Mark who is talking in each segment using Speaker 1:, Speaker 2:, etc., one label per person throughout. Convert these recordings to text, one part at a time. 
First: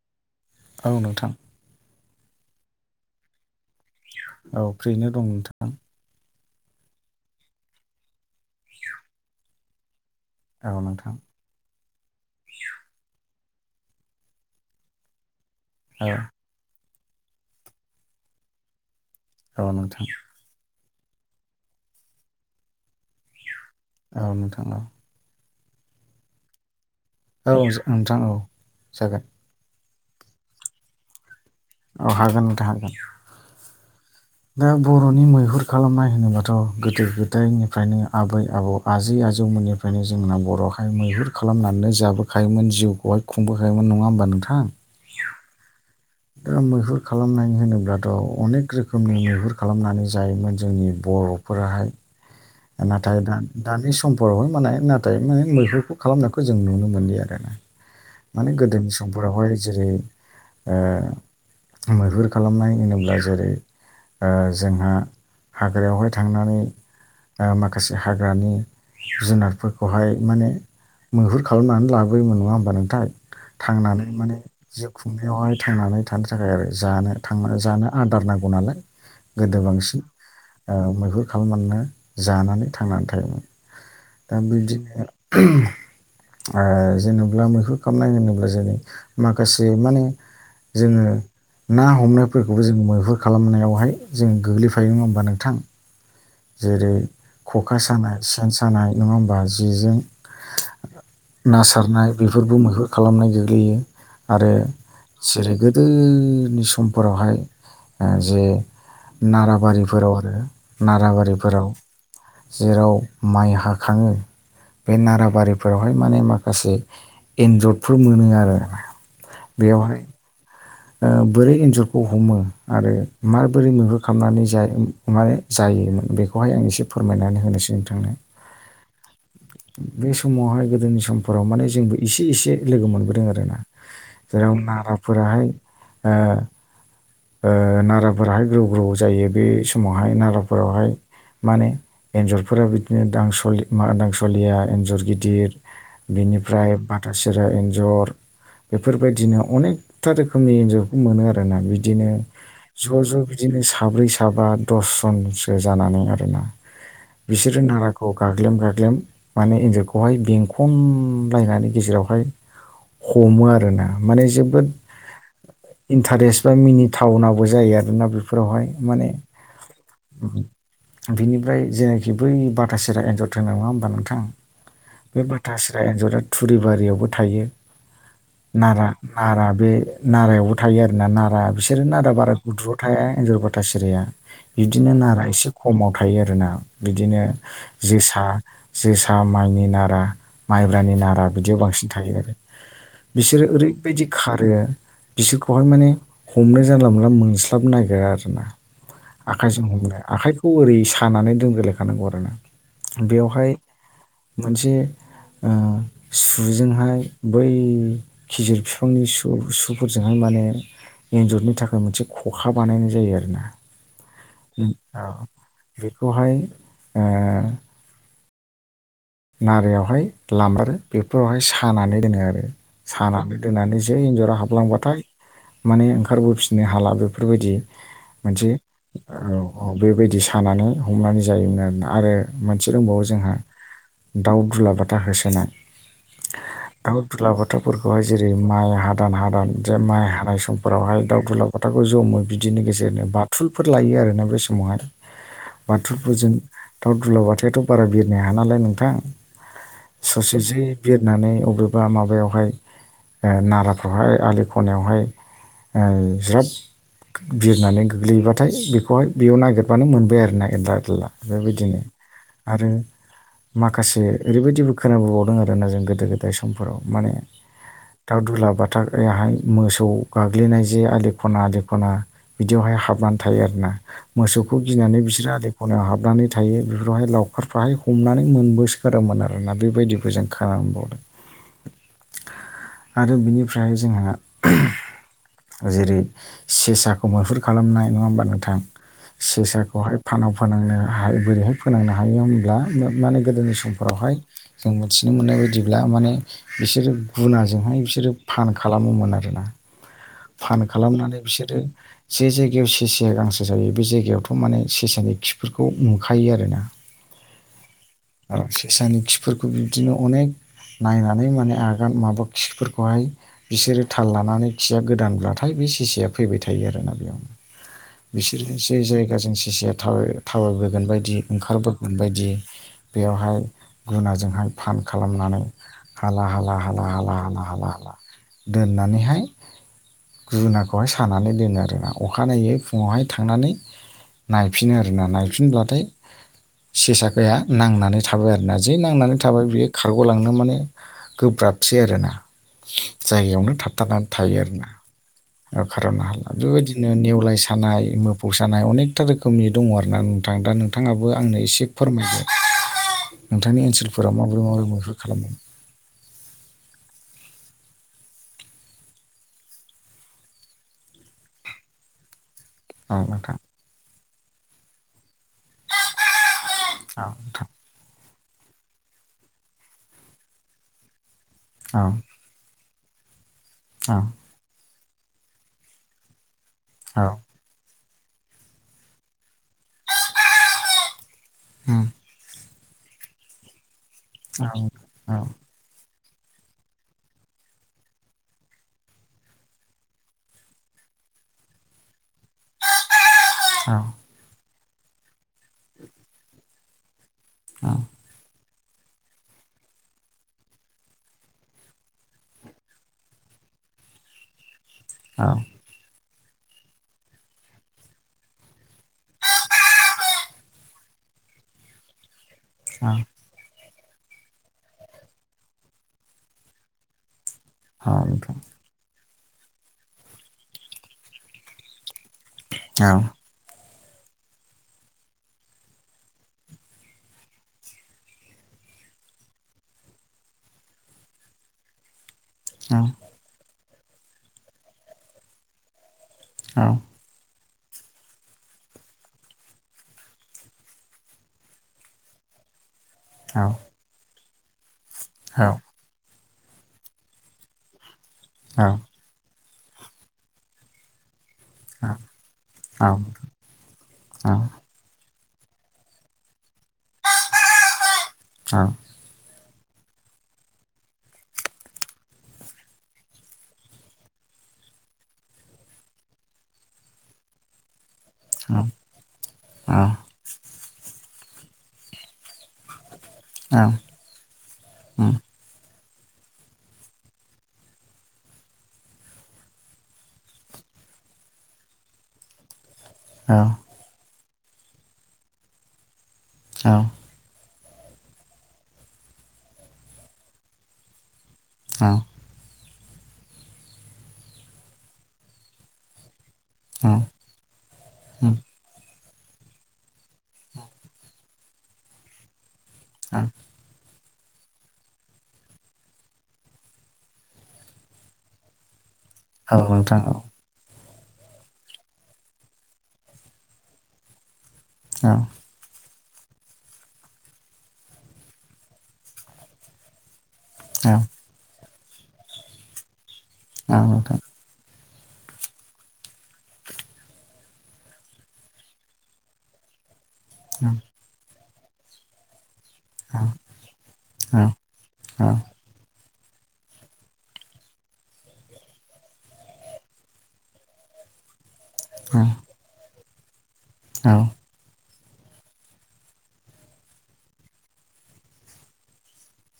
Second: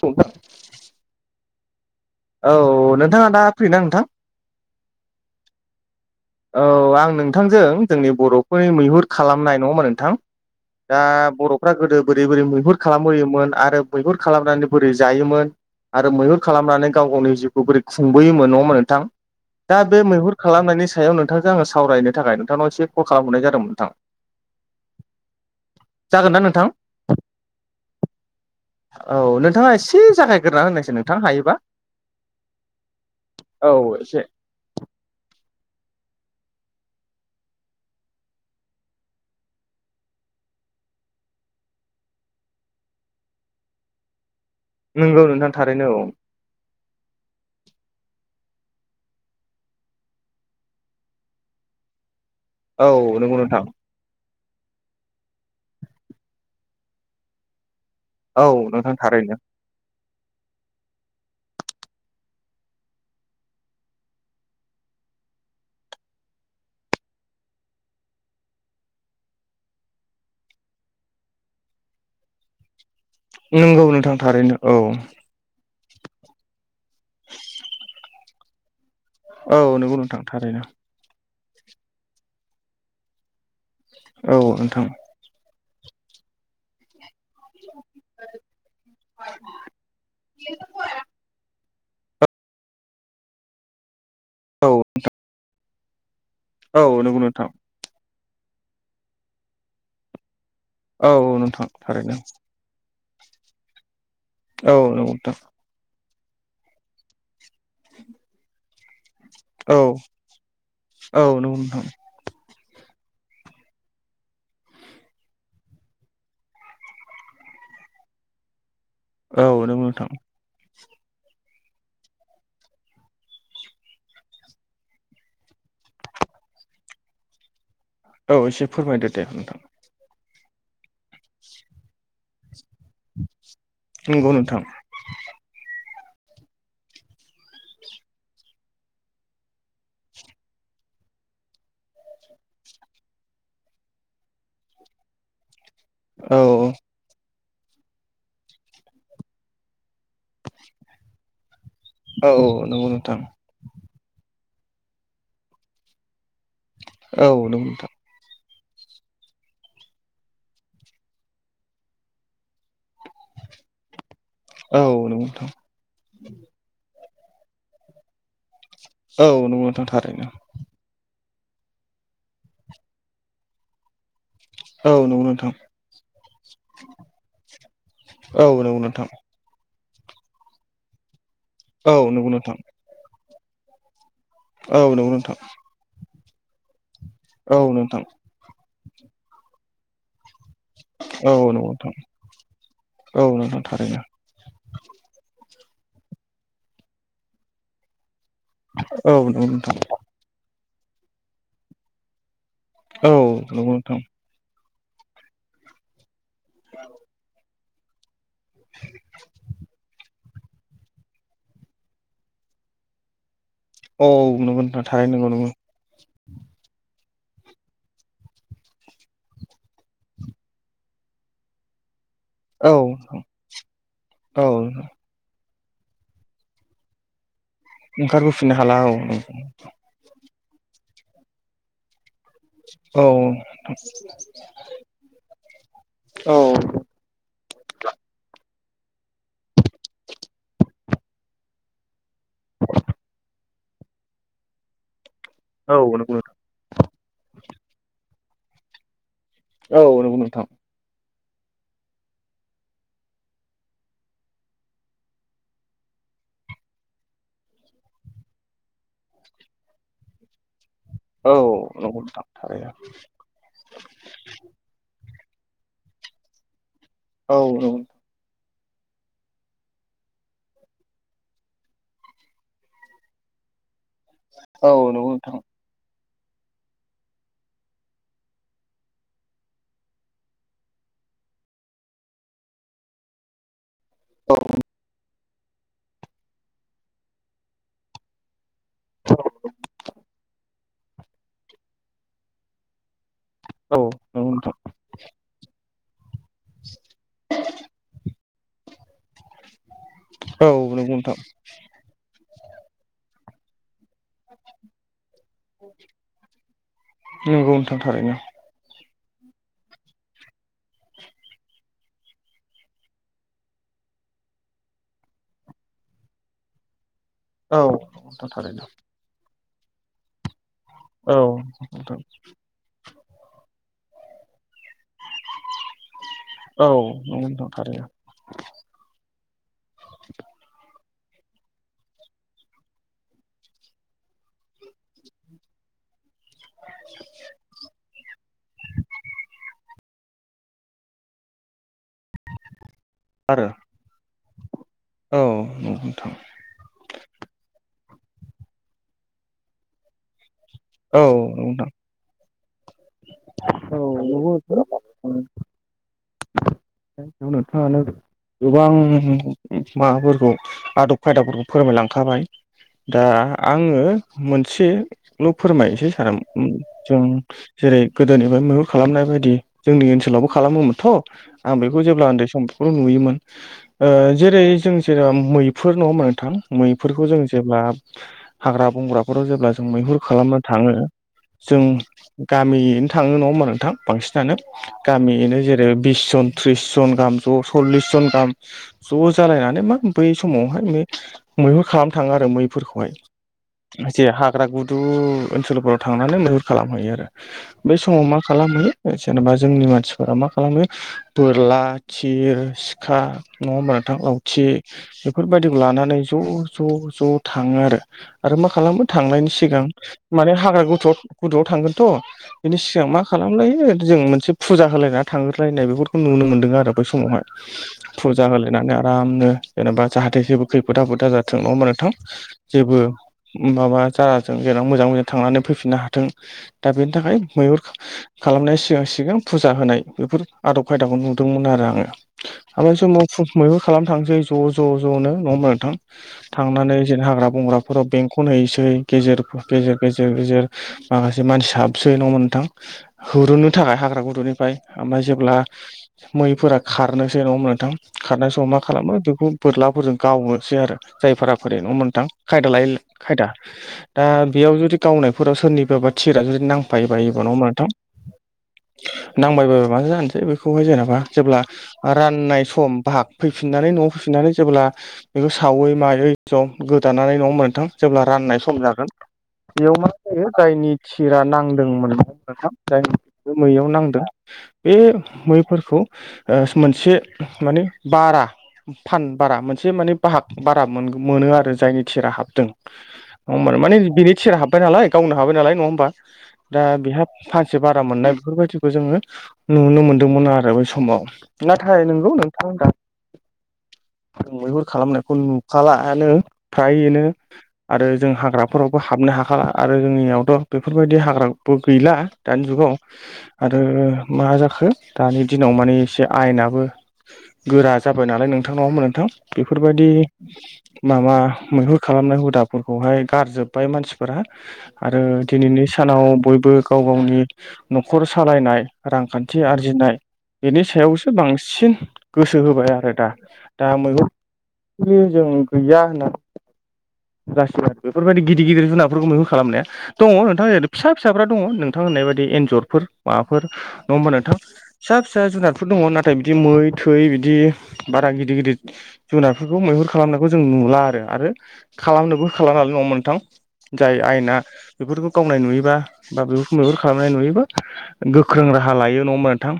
Speaker 1: औ नोंथां
Speaker 2: औ नोंथां
Speaker 1: औ नोंथाङा दा फ्रिना नोंथां
Speaker 2: औ फ्रिनो दं नोंथां
Speaker 1: औ आं नोंथांजों जोंनि बर'फोरनि मैहुर खालामनाय नङा होमबा नोंथां।
Speaker 2: औ
Speaker 1: दा
Speaker 2: नोंथां
Speaker 1: बर' फ्रा गोदो बोरै बोरै मैहुर खालामबोयोमोन आरो मैहुर खालामनानै बोरै जायोमोन आरो
Speaker 2: औ
Speaker 1: मैहुर खालामनानै गाव गावनि जिउखौ बोरै खुंबोयोमोन नङा होमबा नोंथां
Speaker 2: औ
Speaker 1: दा
Speaker 2: नोंथां
Speaker 1: बे मैहुर खालामनायनि सायाव नोंथांजों आङो सावरायनो थाखाय नोंथांनाव एसे कल खालामहरनाय जादों नोंथां।
Speaker 2: औ नोंथां औ
Speaker 1: जागोनना नोंथां
Speaker 2: औ नोंथां औ
Speaker 1: औ
Speaker 2: जागोन
Speaker 1: नोंथाङा एसे जागायग्रोना होनोसै नोंथां हायोबा
Speaker 2: अ हागोन नोंथां हागोन
Speaker 1: औ एसे
Speaker 2: दा बर'नि मैहुर खालामनाय होनोबाथ' गोदो गोदायनिफ्रायनो आबै आबौ आजै आजौमोननिफ्रायनो जोंना बर'हाय मैहुर खालामनानै जाबोखायोमोन जिउखौहाय खुंबोखायोमोन नङा होमबा नोंथां।
Speaker 1: अम अम नोंथां थारैनो औ
Speaker 2: दा मैहुर खालामनाय होनोब्लाथ' अनेक रोखोमनि मैहुर खालामनानै जायोमोन जोंनि बर'
Speaker 1: औ
Speaker 2: फोराहाय नाथाय
Speaker 1: नंगौ नोंथां
Speaker 2: दा-दानि सम बरावहाय माने नाथाय माने मैहुरखौ खालामनायखौ जों नुनो मोनलिया दाना
Speaker 1: औ
Speaker 2: माने गोदोनि
Speaker 1: नोंथां थारैनो
Speaker 2: समफोरावहाय जेरै मैहुर खालामनाय होनोब्ला जेरै ओ जोंहा हाग्रायावहाय थांनानै ओ माखासे हाग्रानि जुनारफोरखौहाय माने मैहुर खालामनानै लाबोयोमोन नङा होमबा नोंथाय
Speaker 1: नंगौ
Speaker 2: थांनानै
Speaker 1: नोंथां
Speaker 2: माने
Speaker 1: थारैनो औ।
Speaker 2: जिउ खुंनायावहाय थांनानै थानो थाखाय आरो जानो थां जानो आदार नांगौ नालाय गोदो
Speaker 1: औ नंगौ
Speaker 2: बांसिन
Speaker 1: नोंथां थारैनो
Speaker 2: ओ मैहुर खालामना जानानै थांनानै थायोमोन दा
Speaker 1: औ नोंथां
Speaker 2: बिदिनो जेनेबा मैहुर खालामनाय होनोब्ला जोंनि माखासे माने जोंङो ना हमनायफोरखौबो जों मैहुर खालामनायावहाय जोंङो
Speaker 1: औ
Speaker 2: गोग्लैफायो मोन नङा होमबा नोंथां। जेरै
Speaker 1: औ नंगौ नोंथां
Speaker 2: ख'खा सानाय सेन सानाय नङा होमबा जेजों
Speaker 1: औ
Speaker 2: ना
Speaker 1: नोंथां
Speaker 2: सारनाय
Speaker 1: थारैनो
Speaker 2: बेफोरबो मैहुर खालामनाय गोग्लैयो आरो
Speaker 1: औ नंगौ नोंथां
Speaker 2: जेरैबो गोदोनि समफोरावहाय जे
Speaker 1: औ
Speaker 2: नाराबारिफोराव आरो नाराबा
Speaker 1: औ नंगौ नोंथां
Speaker 2: जेराव माइ हाखांङो बे नाराबारिफोरावहाय माने माखासे एन्जतफोर मोनो आरो।
Speaker 1: औ नोंगौ
Speaker 2: बेयावहाय
Speaker 1: नोंथां।
Speaker 2: ओ बोरै एन्जरखौ हमो आरो माबोरै मैहुर खालामनानै जायो। मानो जायोमोन बेखौहाय आं एसे फोरमायनानै होनोसौ नोंथां।
Speaker 1: औ एसे फोरमायदो दे नोंथां।
Speaker 2: बे समावहाय गोदोनि समफोराव माने जोंबो एसे एसे लोगो मोनबोदों आरो ना
Speaker 1: नंगौ
Speaker 2: जेराव
Speaker 1: नोंथां
Speaker 2: नाराफोराहाय ओ ओ नाराफोराहाय ग्रौ ग्रौ जायो बे समावहाय नाराफोरावहाय माने एन्जरफोरा बिदिनो दांसलि मा दांसलिया एन्जर गिदिर
Speaker 1: औ
Speaker 2: बिनिफ्राय बाथा सिरा एन्जर बेफोरबायदिनो अनेकथा रो खोमनि एनजरखौ मोनो आरो ना बिदिनो
Speaker 1: औ औ नंगौ
Speaker 2: ज'
Speaker 1: नोंथां
Speaker 2: ज' बिदिनो साब्रै साबा दसजनसो जानानै आरोना
Speaker 1: औ नंगौ
Speaker 2: बिसोरजों नारा
Speaker 1: नोंथां
Speaker 2: अ गाग्लेम गाग्लेम माने एन्जरखौहाय बेंखमलायनानै गेजेरावहाय हमो आरोना माने जोबोद
Speaker 1: औ नंगौ नोंथां।
Speaker 2: इन्टारेस्ट बा मिनि टाउनाबो जायो आरोना बेफोरावहाय माने
Speaker 1: औ नंगौ नोंथां थारैनो
Speaker 2: बिनिफ्राय जेनाखि बै बाथा सेरा एन्जर होनो नङा होनोमबा नोंथां।
Speaker 1: औ
Speaker 2: बे
Speaker 1: नंगौ नोंथां
Speaker 2: माथासिरा एन्जरा थुरिबारियावबो थायो।
Speaker 1: औ नंगौ
Speaker 2: नारा
Speaker 1: नोंथां
Speaker 2: नारा बे नारायावबो थायो आरोना नारा बिसोरो
Speaker 1: औ
Speaker 2: नारा
Speaker 1: नंगौ
Speaker 2: बारा
Speaker 1: नोंथां
Speaker 2: गुद्रुाव थाया एन्जर बाथा सिरिया।
Speaker 1: औ
Speaker 2: बिबदिनो
Speaker 1: नंगौ
Speaker 2: नारा
Speaker 1: नोंथां
Speaker 2: एसे खमाव थायो आरोना बिदिनो
Speaker 1: औ नोंथां
Speaker 2: जोसा जोसा माइनि नारा। माइब्रानि नारा
Speaker 1: औ
Speaker 2: बिदियाव
Speaker 1: नंगौ
Speaker 2: बांसिन
Speaker 1: नोंथां
Speaker 2: थायो आरो
Speaker 1: औ
Speaker 2: बिसोरो
Speaker 1: नोंथां थारैनो
Speaker 2: ओरैबायदि खारो। बिसोरखौहाय माने हमनो जानला मोनला मोनस्लाब नागिरा आरो ना
Speaker 1: औ नंगौ
Speaker 2: आखाइजों
Speaker 1: नोंथां
Speaker 2: हमनो। आखाइखौ ओरै सानानै दोनग्रोलायखानांगौ आरो ना।
Speaker 1: औ
Speaker 2: बेवहाय
Speaker 1: नंगौ नोंथां
Speaker 2: मोनसे ओ सुजोंहाय बै खिजुर बिफांनि सु सु फोरजोंहाय माने एन्जरनि थाखाय मोनसे खखा बानायनाय जायो आरो ना।
Speaker 1: औ नंगौ नोंथां थारैनो नंगौ
Speaker 2: [unintelligible] बेखौहाय ओ नारायावहाय लामारो बेफोरावहाय सानानै दोनो आरो।
Speaker 1: नंगौ
Speaker 2: सानानै दोननानै जौ एन्जरा
Speaker 1: औ
Speaker 2: हाबलांबाथाय माने ओंखारबोफिननो हाला बेफोरबायदि मोनसे
Speaker 1: ओंखारबोफिननो हाला औ
Speaker 2: ओ औ। बेबायदि सानानै हमनानै जायोमोन आरोना आरो मोनसे दंबावो
Speaker 1: औ
Speaker 2: जोंहा दाउ दुलाबाथा होसोनाय।
Speaker 1: औ
Speaker 2: दाउ दुला बाथाफोरखौहाय जेरै माइ हादान हादान जे माइ हानाय समफोरावहाय दाउ दुला बाथाखौ जमो बिदिनो गेजेरनो बाथुलफोर लायो आरोना बे समावहाय।
Speaker 1: [inaudible]
Speaker 2: बाथुल फोरजों दाउ दुलबाथायाथ' बारा बिरनो हायानालाय नोंथां। ससे
Speaker 1: नोंथां
Speaker 2: जि बिरनानै अबेबा माबायावहाय ओ नाराफ्रावहाय आलि खनायावहाय ओ ज्राब बिरनानै गोग्लैहैबाथाय बेखौहाय बेयाव नागिरबानो मोनबाय आरो ना ए [unintelligible]
Speaker 1: औ
Speaker 2: बेबायदिनो
Speaker 1: नंगौ नोंथां थारैनो
Speaker 2: आरो माखासे ओरैबायदिबो खोनाबोबावदों आरोना जों गोदो गोदाय समफोराव माने
Speaker 1: औ नंगौ।
Speaker 2: दाउ दुलाबाथार हाय मोसौ गाग्लिनाय जे आलि खना आलि खना। बिदियावहाय हाबनानै थायो आरोना। मोसौखौ
Speaker 1: औ
Speaker 2: गिनानै
Speaker 1: नंगौ
Speaker 2: बिसोरो
Speaker 1: नोंथां
Speaker 2: आलि खना हाबनानै थायो बेफोरावहाय लावखारफ्राहाय हमनानै मोनबोसखारोमोन आरोना बेबायदिबो जों खालाम बावदों। आरो बिनिफ्राय जोंहा जेरै सेसाखौ मैहुर खालामनाय नङा होमबा नोंथां। सेसाखौहाय फानाव फोनांनो हाय बोरैहाय फोनांनो हायो होनोमब्ला माने गोदोनि सम
Speaker 1: औ
Speaker 2: समफोरावहाय
Speaker 1: नंगौ नोंथां
Speaker 2: जों मिथिनो मोननाय बायदिब्ला माने बिसोरो गुनाजों हाय बिसोरो फान खालामोमोन आरोना
Speaker 1: औ
Speaker 2: फान
Speaker 1: नंगौ नोंथां
Speaker 2: खालामनानै बिसोरो जे जायगायाव सेसेया गांसो जायो बे जायगायावथ' माने सेसानि खि बेफोरखौ नुखायो आरोना
Speaker 1: नंगौ नोंथां थारैनो
Speaker 2: सेसानि खिफोरखौ बिदिनो अनेक नायनानै माने आगान माबा खिफोरखौहाय बिसोरो थाल लानानै खिया गोदानब्लाथाय बे सिसेया फैबाय थायो आरोना बेयावनो
Speaker 1: औ नंगौ नोंथां
Speaker 2: बिसोरो
Speaker 1: थारैनो
Speaker 2: एसे जायगाजों जिसे थाव थावायबोगोन बायदि
Speaker 1: औ
Speaker 2: ओंखारबोगोन
Speaker 1: नोंथां
Speaker 2: बायदि बेयावहाय गुनाजोंहाय फान खालामनानै हाला हाला
Speaker 1: औ
Speaker 2: हाला हाला
Speaker 1: नंगौ
Speaker 2: हला
Speaker 1: नोंथां
Speaker 2: हाला
Speaker 1: थारैनो
Speaker 2: हाला दोननानैहाय
Speaker 1: [inaudible]
Speaker 2: गुनाखौहाय सानानै दोनो आरोना अखानायनायै फुङावहाय थांनानै नायफिनो आरो ना नायफिनब्लाथाय सेसाखाया नांनानै थाबाय आरोना जि नांनानै थाबाय बेयो खारग'लांनो माने गोब्राबसै आरोना
Speaker 1: आरो
Speaker 2: जायगायावनो थाब थाबथानानै थायो आरो ना
Speaker 1: औ नंगौ
Speaker 2: खार'नो
Speaker 1: नोंथां
Speaker 2: हाला बेबायदि नेवलाय सानाय मोफौ सानाय अनेकथा रोखोमनि दङ आरो ना नोंथां दा नों
Speaker 1: औ
Speaker 2: नोंथाङाबो आंनो
Speaker 1: नंगौ
Speaker 2: एसे
Speaker 1: नोंथां
Speaker 2: फोरमायदों नोंथांनि
Speaker 1: औ
Speaker 2: ओनसोलफोरा
Speaker 1: नंगौ
Speaker 2: माबोरै माबोरै माहुर
Speaker 1: नोंथां
Speaker 2: खालामोमोन
Speaker 1: [unintelligible] नोंथाङानो गोबां माबाफोरखौ आदब खायदाबफोरखौ फोरमायलांखाबाय
Speaker 2: औ
Speaker 1: दा
Speaker 2: नोंथां
Speaker 1: आङो मोनसेल' फोरमायनोसै सार जों
Speaker 2: औ नोंथां
Speaker 1: जेरै गोदोनिफ्राय मैहुर खालामनाय बायदि जोंनि ओनसोलावबो खालामोमोनथ' आं
Speaker 2: औ
Speaker 1: बेखौ जेब्ला उन्दै समफोरखौ नुयोमोन जेरै जों जेरब मैफोरुर नङा होमा नोंथां मैफोरखौ जों जेब्ला हाग्रा बंग्राफोराव जेब्ला जों मैहुर खालामनो थाङो जों गामियैनो थाङो नङा होमबा नोंथां बांसिनानो गामियैनो
Speaker 2: औ
Speaker 1: जेरै आरो बिस जन त्रिस जन गाहाम ज सल्लिस जन गाहाम ज' जालायनानै मा बै समावहाय मैहुर खालामनो थाङो आरो मैफोरखौहाय जे हाग्रा गुदु ओनसोलफोराव थांनानै मैहुर खालामहैयो आरो बे समाव मा खालामहैयो जेनेबा जोंनि मानसिफोरा मा खालामो बोरला थिर सिखा नङा होमबा नोंथां लावथि
Speaker 2: औ
Speaker 1: बेफोरबायदिखौ लानानै ज' ज' ज' थाङो आरो आरो मा खालामो थांनायनि सिगां माने हाग्रा गुदौआव थांगोनथ' बेनि सिगां
Speaker 2: औ
Speaker 1: मा खालामलायो जों मोनसे फुजा होलायना थांग्रोलायनाय बेफोरखौ नुनो मोन्दों आरो बै समावहाय
Speaker 2: औ
Speaker 1: फुजा होलायनानै आरामनो जेनेबा जाहाथे जेबो खैफोद आफोदा जाथों नङा होमबा नोंथां जेबो माबा जाजों जेराव मोजां मोजां थांनानै फैफिननो हाथों दा बेनि थाखाय मैहुर खालामनाया सिगां सिगां फुजा होनाय बेफोर आदब खायदाखौ नुदोंमोन आरो आङो बे समाव फु मैबो खालामनो थांसै ज' ज' ज'नो नङा मोन थां थांनानै जेन हाग्रा बंग्रा फोराव बेंखौन हैसै गेजेर गेजेर गेजेर गेजेर माखासे मानसि साबसोयै नङा नोंथां हुननो थाखाय हाग्रा गुदुंनिफ्राय ओमफ्राय जेब्ला मैफोरा खारनोसै नङा होनबा नोंथां खारनाय समाव मा खालामो बेखौ बोरलाफोरजों गावनोसै आरो जायफोराखर न' मोनथां खायदा लाय खायदा दा बेयाव जुदि गावनायफोराव सोरनिबा बा थिरा जुदि नांफायोबा एब नाव माथ'
Speaker 2: औ
Speaker 1: नांबायबाबो माथो जानोसै बेखौहाय जेनेबा जेब्ला राननाय सम बाहाग फैफिननानै न'आव फैफिननानै जेब्ला बेखौ सावै मायै ज' गोदानानै नङा होमबा नोंथां जेब्ला राननाय सम जागोन। बेयाव मा जायो जायनि थिरा नांदोंमोन मोनथाम जायनि बे मैयाव नांदों बे मैफोरखौ ओस मोनसे माने बारा फान बारा मोनसे माने बाहाग बारा मोनो आरो जायनि थिरा हाबदों। नङा होमबा माने बिनि थिरा हाब्बाय नालाय गावनो हाबाय नालाय नङा होमबा दा बेहा फानसे बारा मोननाय बेफोरबायदिखौ जोङो नुनो मोनदोंमोन आरो बै समाव। नाथाय नोंगौ नोंथां दा मैहुर खालामनायखौ नुखालायानो फ्रायैनो। आरो जों हाग्राफोरावबो हाबनो हाखाला आरो जोंनियावथ' बेफोरबायदि हाग्राबो गैला दानि जुगाव।
Speaker 2: [inaudible]
Speaker 1: आरो मा जाखो दानि दिनाव माने एसे आयेनाबो गोरा जाबाय नालाय नोंथां नङा होनबा नोंथां बेफोरबायदि माबा मैहुर खालामनाय हुदाफोरखौहाय गारजोब्बाय मानसिफोरा। आरो दिनैनि सानाव बयबो गाव गावनि न'खर सालायनाय‌ रांखान्थि आरजिनाय बेनि सायावसो बांसिन गोसो होबाय आरो दा। दा मैगं [unintelligible] जों गैया होनना गासैबो बेफोरबायदि गिदिर गिदिर जुनारफोरखौ मैहुर खालामनाया दङ [unintelligible] फिसा फिसाफ्रा दङ नोंथां होननाय बायदि एन्जरफोर माबाफोर नङा होमबा नोंथां। फिसा फिसा जुनादफोर दङ नाथाय बिदि मै थै बिदि बारा गिदिर गिदिर जुनारफोरखौ मैहुर खालामनायखौ जों नुला आरो आरो‌ खालामनोबो खालामनो हानाय नङा नोंथां जाय आयेना बेफोरखौ गावनाय नुयोबा बा बेफोरखौ बेफोर खालामनाय नुयोबा गो ख्रों राहा लायो नङा होनबा नोंथां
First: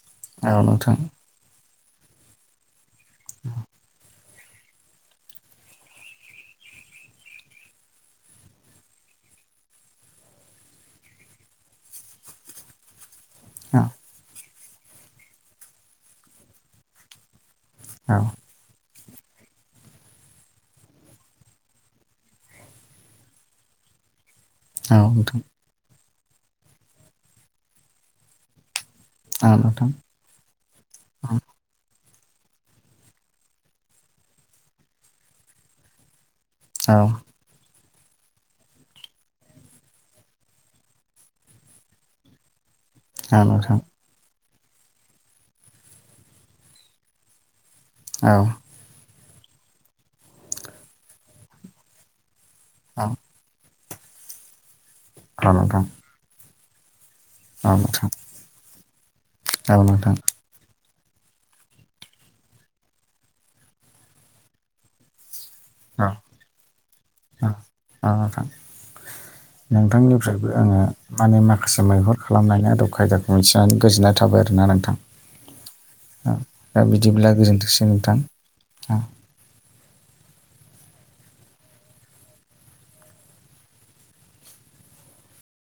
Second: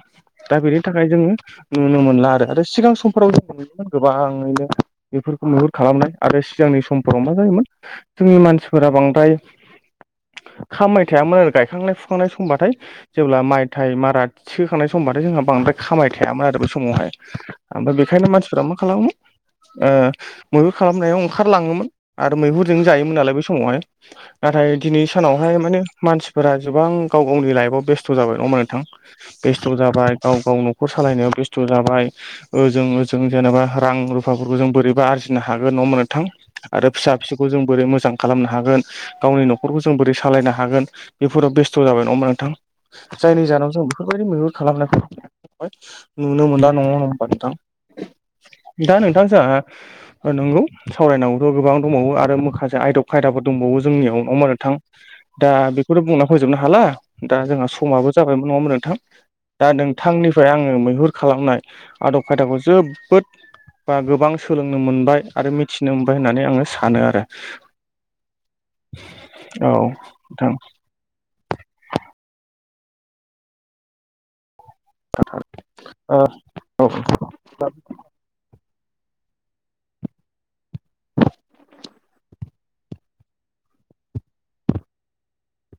Speaker 1: दा बेनि थाखाय जोङो नुनो मोनला आरो आरो सिगां समफोराव जोंङो गोबाङैनो बेफोरखौ मुहुर खालामनाय आरो सिगांनि समफोराव मा जायोमोन जोंनि मानसिफोरा बांद्राय खामबाय थायामोन गायखांनाय फुखांनाय समबाथाय जेब्ला माइ थाइ मारा थिखोखांनाय समबाथाय जोंहा बांद्राय खामबाय थायामोन आरो बेै समावहाय। आमफाय बेखायनो मानसिफोरा मा खालामो ओ मैहुर खालामनायाव ओंखारलाङोमोन आरो मैहुरजों जायोमोन नालाय बै समावहाय। नाथाय दिनै सानावहाय माने मानसिफोरा गोबां गाव गावनि लाइफआव बेस्थ' जाबाय नङा होमबा नों नोंथां बेस्थ' जाबाय गाव गाव न'खर सालायनायाव बेस्थ' जाबाय। ओजों ओजों जेनेबा रां रुफाफोरखौ जों बोरैबा आरजिनो हागोन न‌ङा‌ होमबा नोंथां। आरो फिसा फिसौखौ जों बोरै मोजां खालामनो हागोन गावनि न'खरखौ जों बोरै सालायनो हागोन बेफोराव बेस्थ' जाबाय नङा होनबा नोंथां। जायनि जाहोनाव जों बेफोरबायदि मैहुर खालामनायखौ नुनो मोनला नङा नङा होमबा नोंथां।
Speaker 2: औ
Speaker 1: दा नोंथां जोंहा नंगौ सावरायनांगौयाथ' गोबां दंबावो आरो माखासे आयदब खायदाफोर दंबावो जोंनियाव नङा होमबा नोंथां दा बेखौथ' बुंना फोजोबनो हाला दा जोंहा समाबो जाबायमोन नङामोन नोंथां दा नोंथांनि फ्राय आङो मैहुर खालामनाय आदब खायदाखौ जोबोद बा गोबां सोलोंनो मोनबाय आरो मिथिनो मोनबाय होननानै आङो सानो आरो।
Speaker 2: ओ नोंथां
Speaker 1: औ
Speaker 2: नोंथांनिफ्रायबो
Speaker 1: नोंथां
Speaker 2: आङो माने माखासे मैहुर खालामनानै आरो खायदाखौ मिथिनानै गोजोननाय थाबाय आरोना नोंथां।
Speaker 1: ओ
Speaker 2: दा बिदिब्ला गोजोन्थोंसै नोंथां।